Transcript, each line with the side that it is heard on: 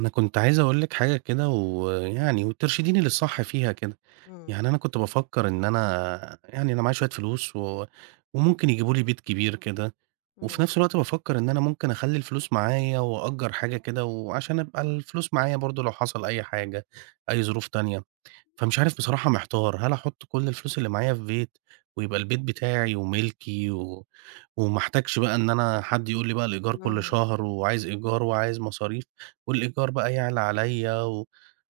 right: أنا كنت عايز أقول لِك حاجة كده وترشديني للصح فيها كده.
left: إمم،
right: يعني أنا كنت بافكّر إن أنا معايا شوية فلوس وممكن يجيبوا لي بيت كبير كده،
left: إمم،
right: وفي نفس الوقت بافكّر إن أنا ممكن أخلّي الفلوس معايا وأأجّر حاجة كده وعشان أبقى الفلوس معايا برضه لو حصل أي حاجة، أي ظروف تانية. فمش عارف
left: إمم،
right: بصراحة محتار، هل أحُط كل الفلوس اللي معايا في بيت ويبقى البيت بتاعي ومِلكي وما احتاجش بقى إن أنا حد يقول لي بقى الإيجار كل
left: إمم.
right: شهر وعايز إيجار وعايز مصاريف، والإيجار بقى يعلى عليّا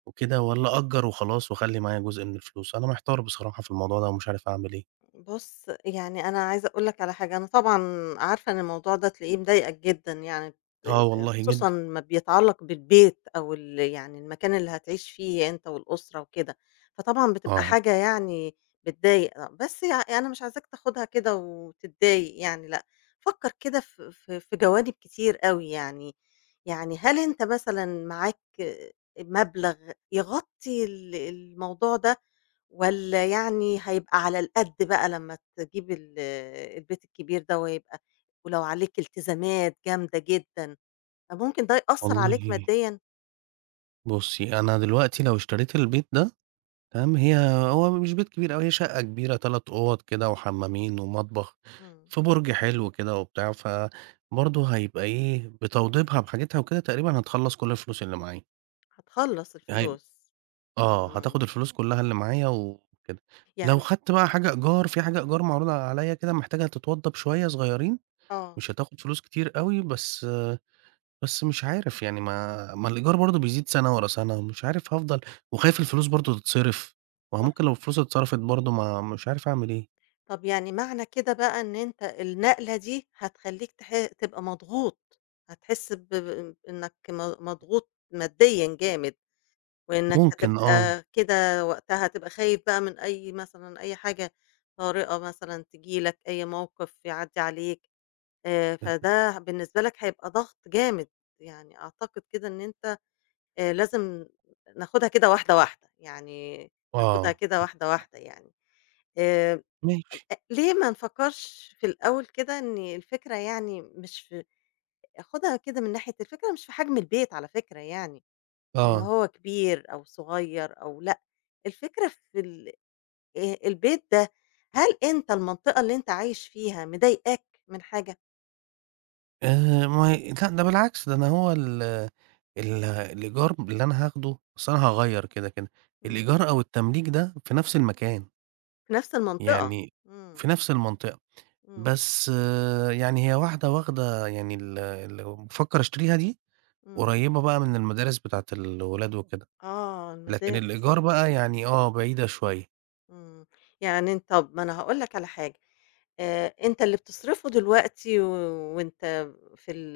right: وكده والّا أأجّر وخلاص وأخلّي معايا جزء من الفلوس، أنا محتار بصراحة في الموضوع ده ومش عارف أعمل إيه.
left: بُص، يعني أنا عايزة أقول لك على حاجة، أنا طبعًا عارفة إن الموضوع ده تلاقيه مضايقك جدًا يعني ت
right: آه
left: ت
right: والله جدًا،
left: خصوصًا أمّا بيتعلّق بالبيت أو ال يعني المكان اللي هتعيش فيه أنت والأسرة وكده، فطبعًا بتبقى
right: آه،
left: حاجة يعني بتضايق، آه، بس يعني أنا مش عايزاك تاخدها كده وتتضايق يعني لأ، فكّر كده في جوانب كتير أوي يعني، يعني هل أنت مثلًا معاك مبلغ يغطّي الموضوع ده؟ والّا يعني هيبقى على القد بقى لمّا تجيب البيت الكبير ده ويبقى ولو عليك التزامات جامدة جدًا، فممكن ده يأثّر عليك
right: والله
left: ماديًا؟
right: بُصّي، أنا دلوقتي لو اشتريت البيت ده تمام، هو مش بيت كبير أوي، هي شقة كبيرة 3 أوَّض كده وحمامين ومطبخ،
left: إمم،
right: في برج حلو كده وبتاع، فبرضه هيبقى إيه، بتوضيبها بحاجتها وكده تقريبًا هتخلّص كل الفلوس اللي معايا.
left: هتخلّص
right: هي
left: الفلوس.
right: آه، هتاخد
left: إمم،
right: الفلوس كلّها اللي معايا وكده. لو
left: يعني
right: خدت بقى حاجة إيجار، في حاجة إيجار معروضة عليّا كده محتاجة تتوضّب شوية صغيّرين،
left: آه،
right: مش هتاخد فلوس كتير أوي، بس مش عارف يعني ما الإيجار برضه بيزيد سَنة ورا سَنة ومش عارف هافضل وخايف
left: إمم،
right: الفلوس برضه تتصرف، ما هو
left: صح.
right: ممكن لو الفلوس اتصرفت برضه ما مش عارف أعمل إيه.
left: طب يعني معنى كده بقى إن أنت النقلة دي هتخلّيك تبقى مضغوط، هتحس ب ب إنك مضغوط ماديًا جامد. وإنك
right: ممكن آه،
left: هتبقى كده وقتها هتبقى خايف بقى من أي مثلًا أي حاجة طارئة مثلًا تيجي لك، أي موقف يعدّي عليك، فده بالنسبة لك هيبقى ضغط جامد، يعني أعتقد كده إن أنت لازم ناخدها كده واحدة، واحدة، يعني ناخدها
right: آه،
left: كده واحدة، واحدة يعني، آآ،
right: ماشي،
left: ليه ما نفكّرش في الأول كده إن الفكرة يعني مش في آخُدها كده من ناحية الفكرة مش في حجم البيت على فكرة يعني. إن
right: آه.
left: هو كبير أو صغير أو لأ، الفكرة في ال البيت ده، هل أنت المنطقة اللي أنت عايش فيها مضايقاك من حاجة؟
right: ما هي لأ ده بالعكس، ده أنا هو ال ال الإيجار اللي أنا هاخده أصل أنا هاغيّر كده، كده.
left: إمم،
right: الإيجار أو التمليك ده في نفس المكان،
left: في نفس المنطقة،
right: يعني
left: إمم،
right: في نفس المنطقة،
left: إمم،
right: بس يعني هي واحدة واخدة يعني اللي بافكّر أشتريها دي
left: إمم،
right: قريّبة بقى من المدارس بتاعة الولاد وكده،
left: آه
right: لكن
left: المدارس.
right: الإيجار بقى يعني آه بعيدة شوية.
left: إمم. يعني طب ما أنا هاقول لك على حاجة، أنت اللي بتصرفه دلوقتي و وأنت في ال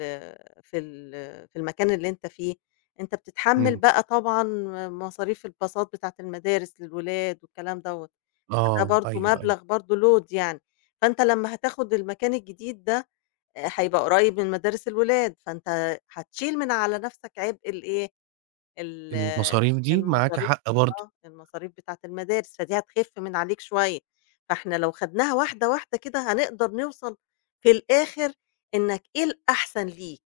left: في المكان اللي أنت فيه، أنت بتتحمّل
right: إمم.
left: بقى طبعًا مصاريف الباصات بتاعة المدارس للولاد والكلام دوّة، فده
right: آه،
left: برضه
right: أيوه، أيوه.
left: مبلغ برضه load يعني، فأنت لمّا هتاخد المكان الجديد ده، آه، هيبقى قريّب من مدارس الولاد، فأنت هتشيل من على نَفْسك عبء الإيه، ال
right: المصاريف دي معاكِ
left: المصاريف
right: حق برضه.
left: آه، المصاريف بتاعة المدارس، فدي هتخف من عليك شوية، فإحنا لو خدناها واحدة، واحدة كده هنقدر نوصل في الآخر إنك إيه الأحسن ليك،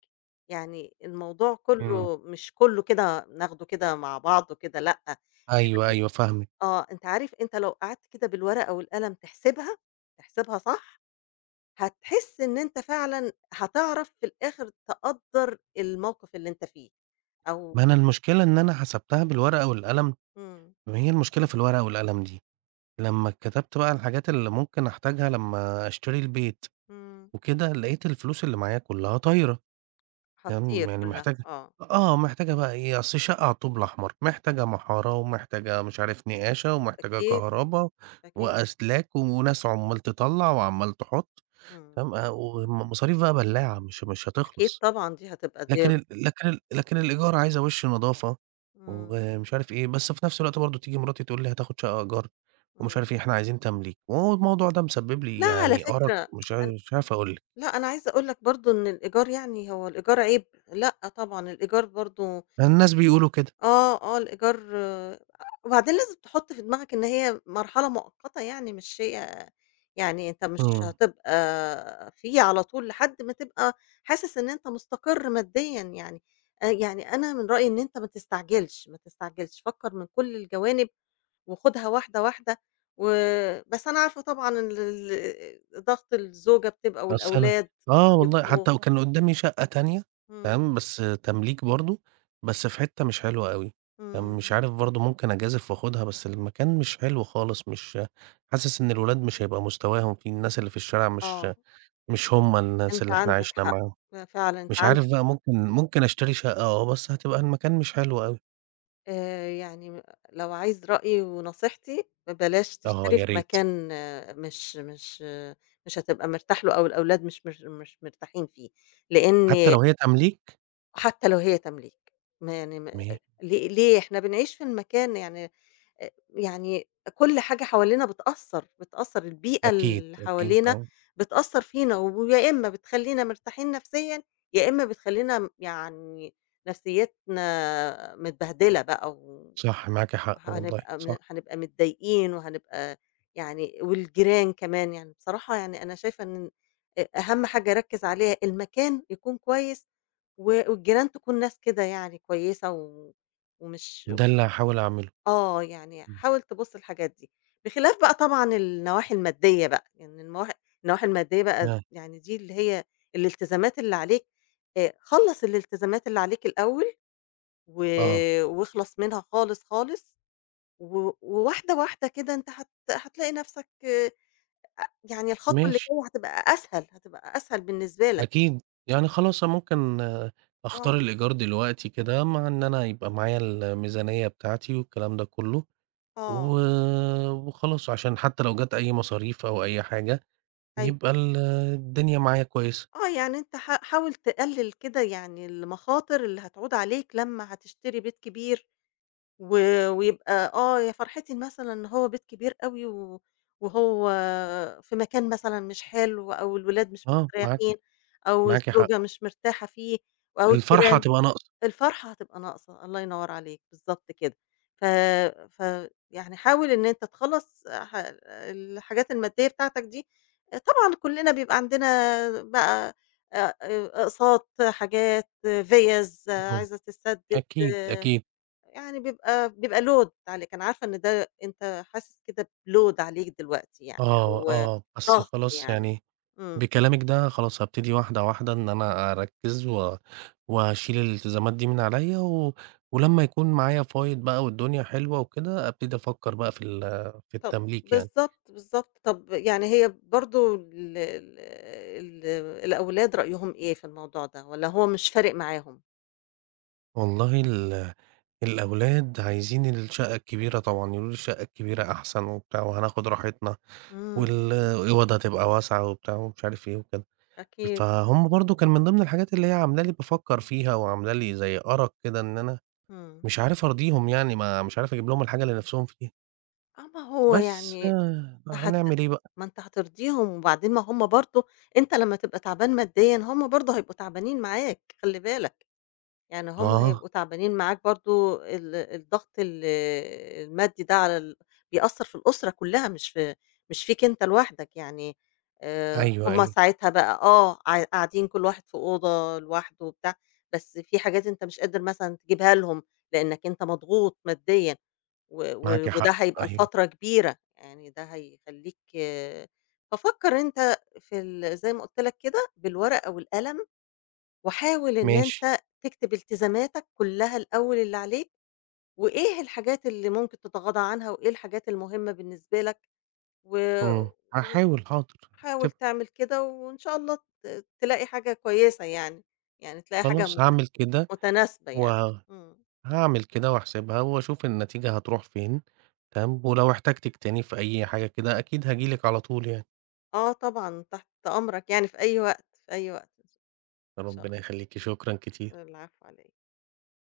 left: يعني الموضوع
right: إمم.
left: كُلّه مش كُلّه كده ناخده كده مع بعضه كده لأ،
right: أيوه، أيوه فاهمِك.
left: آه، أنت عارف أنت لو قعدت كده بالورقة والقلم تحسبها، تحسبها صح، هتحس إن أنت فعلًا هتعرف في الآخر تقدّر الموقف اللي أنت فيه أو
right: ما أنا المشكلة إن أنا حسبتها بالورقة والقلم
left: إمم،
right: ما هي المشكلة في الورقة والقلم دي، لمّا كتبت بقى الحاجات اللي ممكن أحتاجها لمّا أشتري البيت
left: إمم.
right: وكده، لقيت الفلوس اللي معايا كلّها طايرة، تمام،
left: هتطير
right: يعني
left: كلّها،
right: محتاج
left: آه،
right: آه، محتاجة بقى إيه، أصل الشقة على الطوب الأحمر، محتاجة محارة ومحتاجة مش عارف نقاشة ومحتاجة
left: أكيد،
right: كهربا
left: أكيد،
right: وأسلاك وناس عمّال تطلّع وعمّال تحُط،
left: إمم،
right: تمام، ومصاريف بقى بلّاعة مش
left: أكيد
right: هتخلص.
left: طبعًا دي هتبقى دي
right: لكن الإيجار عايزة وِش نضافة
left: إمم،
right: ومش عارف إيه، بس في نفس الوقت برضه تيجي مراتي تقول لي: "هتاخد شقة إيجار." ومش
left: إمم،
right: عارف إيه، "إحنا عايزين تمليك." وهو الموضوع ده مسبب لي
left: لأ على
right: يعني أرق
left: فكرة
right: مش عارف
left: أنا
right: مش عارف أقول لِك.
left: لأ أنا عايزة أقول لك برضه إن الإيجار يعني هو الإيجار عيب؟ لأ طبعًا الإيجار برضه
right: الناس بيقولوا كده.
left: آه، آه، الإيجار آه، وبعدين لازم تحُط في دماغك إن هي مرحلة مؤقتة يعني مش هي يعني أنت مش
right: إمم.
left: هتبقى فيه على طول لحد ما تبقى حاسس إن أنت مستقر ماديًا يعني، يعني أنا من رأيي إن أنت ما تستعجلش، ما تستعجلش، فكّر من كل الجوانب وخُدها واحدة، واحدة و بس أنا عارفة طبعًا إن ضغط الزوجة بتبقى
right: أصل أنا
left: والأولاد
right: آه والله،
left: بيبقوا
right: حتى وكان قدّامي شقة تانية
left: إمم،
right: تمام، بس تمليك برضه، بس في حتّة مش حلوة أوي. تمام، مش
left: إمم،
right: عارف برضه ممكن أجازف وآخدها، بس المكان مش حلو خالص، مش حاسس إن الولاد مش هيبقى مستواهم فيه، الناس اللي في الشارع مش
left: آه،
right: مش هم الناس
left: أنت
right: اللي إحنا
left: عندك
right: عِشنا
left: حق،
right: معاهم،
left: فعلًا أنت
right: مش عارف
left: عندك
right: بقى ممكن أشتري شقة آه، بس هتبقى المكان مش حلو أوي،
left: يعني لو عايز رأيي ونصيحتي، بلاش
right: آه
left: تشتري
right: يا
left: في
right: ريت،
left: مكان آه، مش مش آه، مش هتبقى مرتاح له أو الأولاد مش مرتاحين فيه،
right: حتى
left: لإن
right: لو هي تمليك
left: حتى لو هي تمليك، ما يعني ما
right: م
left: ليه إحنا بنعيش في المكان يعني يعني كل حاجة حوالينا بتأثّر، بتأثّر البيئة
right: أكيد،
left: اللي
right: أكيد
left: حوالينا
right: آه،
left: بتأثّر فينا، ويا إما بتخلّينا مرتاحين نفسيًا، يا إما بتخلّينا يعني نفسيتنا متبهدلة بقى و
right: صح معاكِ حق والله
left: وهنبقى
right: صح،
left: هنبقى متضايقين وهنبقى يعني والجيران كمان، يعني بصراحة يعني أنا شايفة إن أهم حاجة أركّز عليها المكان يكون كويس و والجيران تكون ناس كده يعني كويسة و ومش
right: ده
left: و
right: اللي هاحاول أعمله،
left: آه، يعني
right: إمم،
left: حاول تبُص للحاجات دي. بخلاف بقى طبعًا النواحي المادية بقى، يعني النواحي المادية بقى
right: آه،
left: يعني دي اللي هي الالتزامات اللي عليك خلّص الالتزامات اللي عليك الأول و
right: آه،
left: واخلص منها خالص، خالص و وواحدة، واحدة كده أنت هتلاقي نَفْسك آه، يعني الخطوة اللي
right: ماشي
left: جاية هتبقى أسهل، هتبقى أسهل بالنسبة لك.
right: أكيد، يعني خلاص أنا ممكن أختار
left: آه،
right: الإيجار دلوقتي كده مع إن أنا يبقى معايا الميزانية بتاعتي والكلام ده كلّه،
left: آه،
right: و وخلاص عشان حتى لو جات أي مصاريف أو أي حاجة
left: أيوه.
right: يبقى الدنيا معايا كويسة.
left: آه، يعني أنت حاول تقلِّل كده يعني المخاطر اللي هتعود عليك لمّا هتشتري بيت كبير و ويبقى آه، يا فرحتي مثلًا إن هو بيت كبير أوي و وهو في مكان مثلًا مش حلو أو الولاد مش
right: آه، معاكِ،
left: مستريّحين أو
right: معاكِ حق.
left: الزوجة مش مرتاحة فيه أو
right: الفرحة
left: الجيران
right: هتبقى ناقصة،
left: الفرحة هتبقى ناقصة، الله ينوّر عليك، بالضبط كده. ف ف يعني حاول إن أنت تخلّص الحاجات المادية بتاعتك دي، طبعًا كلّنا بيبقى عندنا بقى أ أ أقساط، حاجات، آه، فِيَز آه،
right: إمم،
left: عايزة تتسدد،
right: أكيد، أكيد.
left: يعني بيبقى load عليك، أنا عارفة إن ده أنت حاسس كده بload عليك دلوقتي يعني
right: آه،
left: أو
right: آه، بس
left: ضغط
right: خلاص
left: يعني.
right: يعني
left: إمم.
right: بكلامِك ده خلاص هابتدي واحدة، واحدة إن أنا أركّز وهاشيل الالتزامات دي من عليَّ ولمّا يكون معايا فايض بقى والدنيا حلوة وكده، أبتدي أفكّر بقى في ال في
left: طب
right: التمليك يعني.
left: بالضبط، بالضبط. طب يعني هي برضه ال ال ال الأولاد رأيهم إيه في الموضوع ده والّا هو مش فارق معاهم؟
right: والله الأولاد عايزين الشقة الكبيرة طبعًا، يقولوا لي الشقة الكبيرة أحسن وبتاع وهناخد راحتنا،
left: إمم،
right: والأوض هتبقى واسعة وبتاع ومش عارف إيه وكده.
left: أكيد،
right: فهم برضه كان من ضمن الحاجات اللي هي عاملة لي بافكّر فيها وعاملة لي زي أرق كده إن أنا
left: إمم.
right: مش عارف أرضيهم يعني ما مش عارف أجيب لهم الحاجة اللي نفسهم فيها،
left: آه، ما هو
right: بس
left: يعني
right: آه،
left: هت
right: هنعمل إيه بقى؟
left: ما أنت هترضيهم وبعدين ما هم برضه أنت لمّا تبقى تعبان ماديًا هم برضه هيبقوا تعبانين معاك، خلّي بالك. يعني هم
right: آه،
left: هيبقوا تعبانين معاك برضه الضغط المادي ده على بيأثّر في الأسرة كلّها مش في مش فيك أنت لوحدك يعني
right: أيوه،
left: هم
right: أيوه،
left: ساعتها بقى آه، قاعدين كل واحد في أوضة لوحده وبتاع، بس في حاجات أنت مش قادر مثلًا تجيبها لهم لإنّك أنت مضغوط ماديًا و
right: معاكِ
left: و وده
right: حق،
left: هيبقى
right: أيوه،
left: لفترة كبيرة، يعني ده هيخلّيك آه، ففكّر أنت في ال زي ما قُلت لك كده بالورقة والقلم وحاول إن
right: ماشي،
left: أنت تكتب التزاماتك كلّها الأول اللي عليك، وإيه الحاجات اللي ممكن تتغاضى عنها، وإيه الحاجات المهمة بالنسبة لك، و
right: إمم، هاحاول حاضر،
left: حاول
right: تب
left: تعمل كده وإن شاء الله ت تلاقي حاجة كويسة يعني، يعني تلاقي حاجة
right: خلاص هاعمل كده
left: متناسبة يعني.
right: وه
left: إمم.
right: هاعمل كده وأحسبها وأشوف النتيجة هتروح فين، تمام، ولو احتجتِك تاني في أي حاجة كده أكيد هاجي لِك على طول يعني،
left: آه طبعًا، تحت أمرك يعني في أي وقت، في أي وقت إن شاء
right: ربنا
left: الله.
right: يخليكِ، شكرًا كتير.
left: العفو على إيه.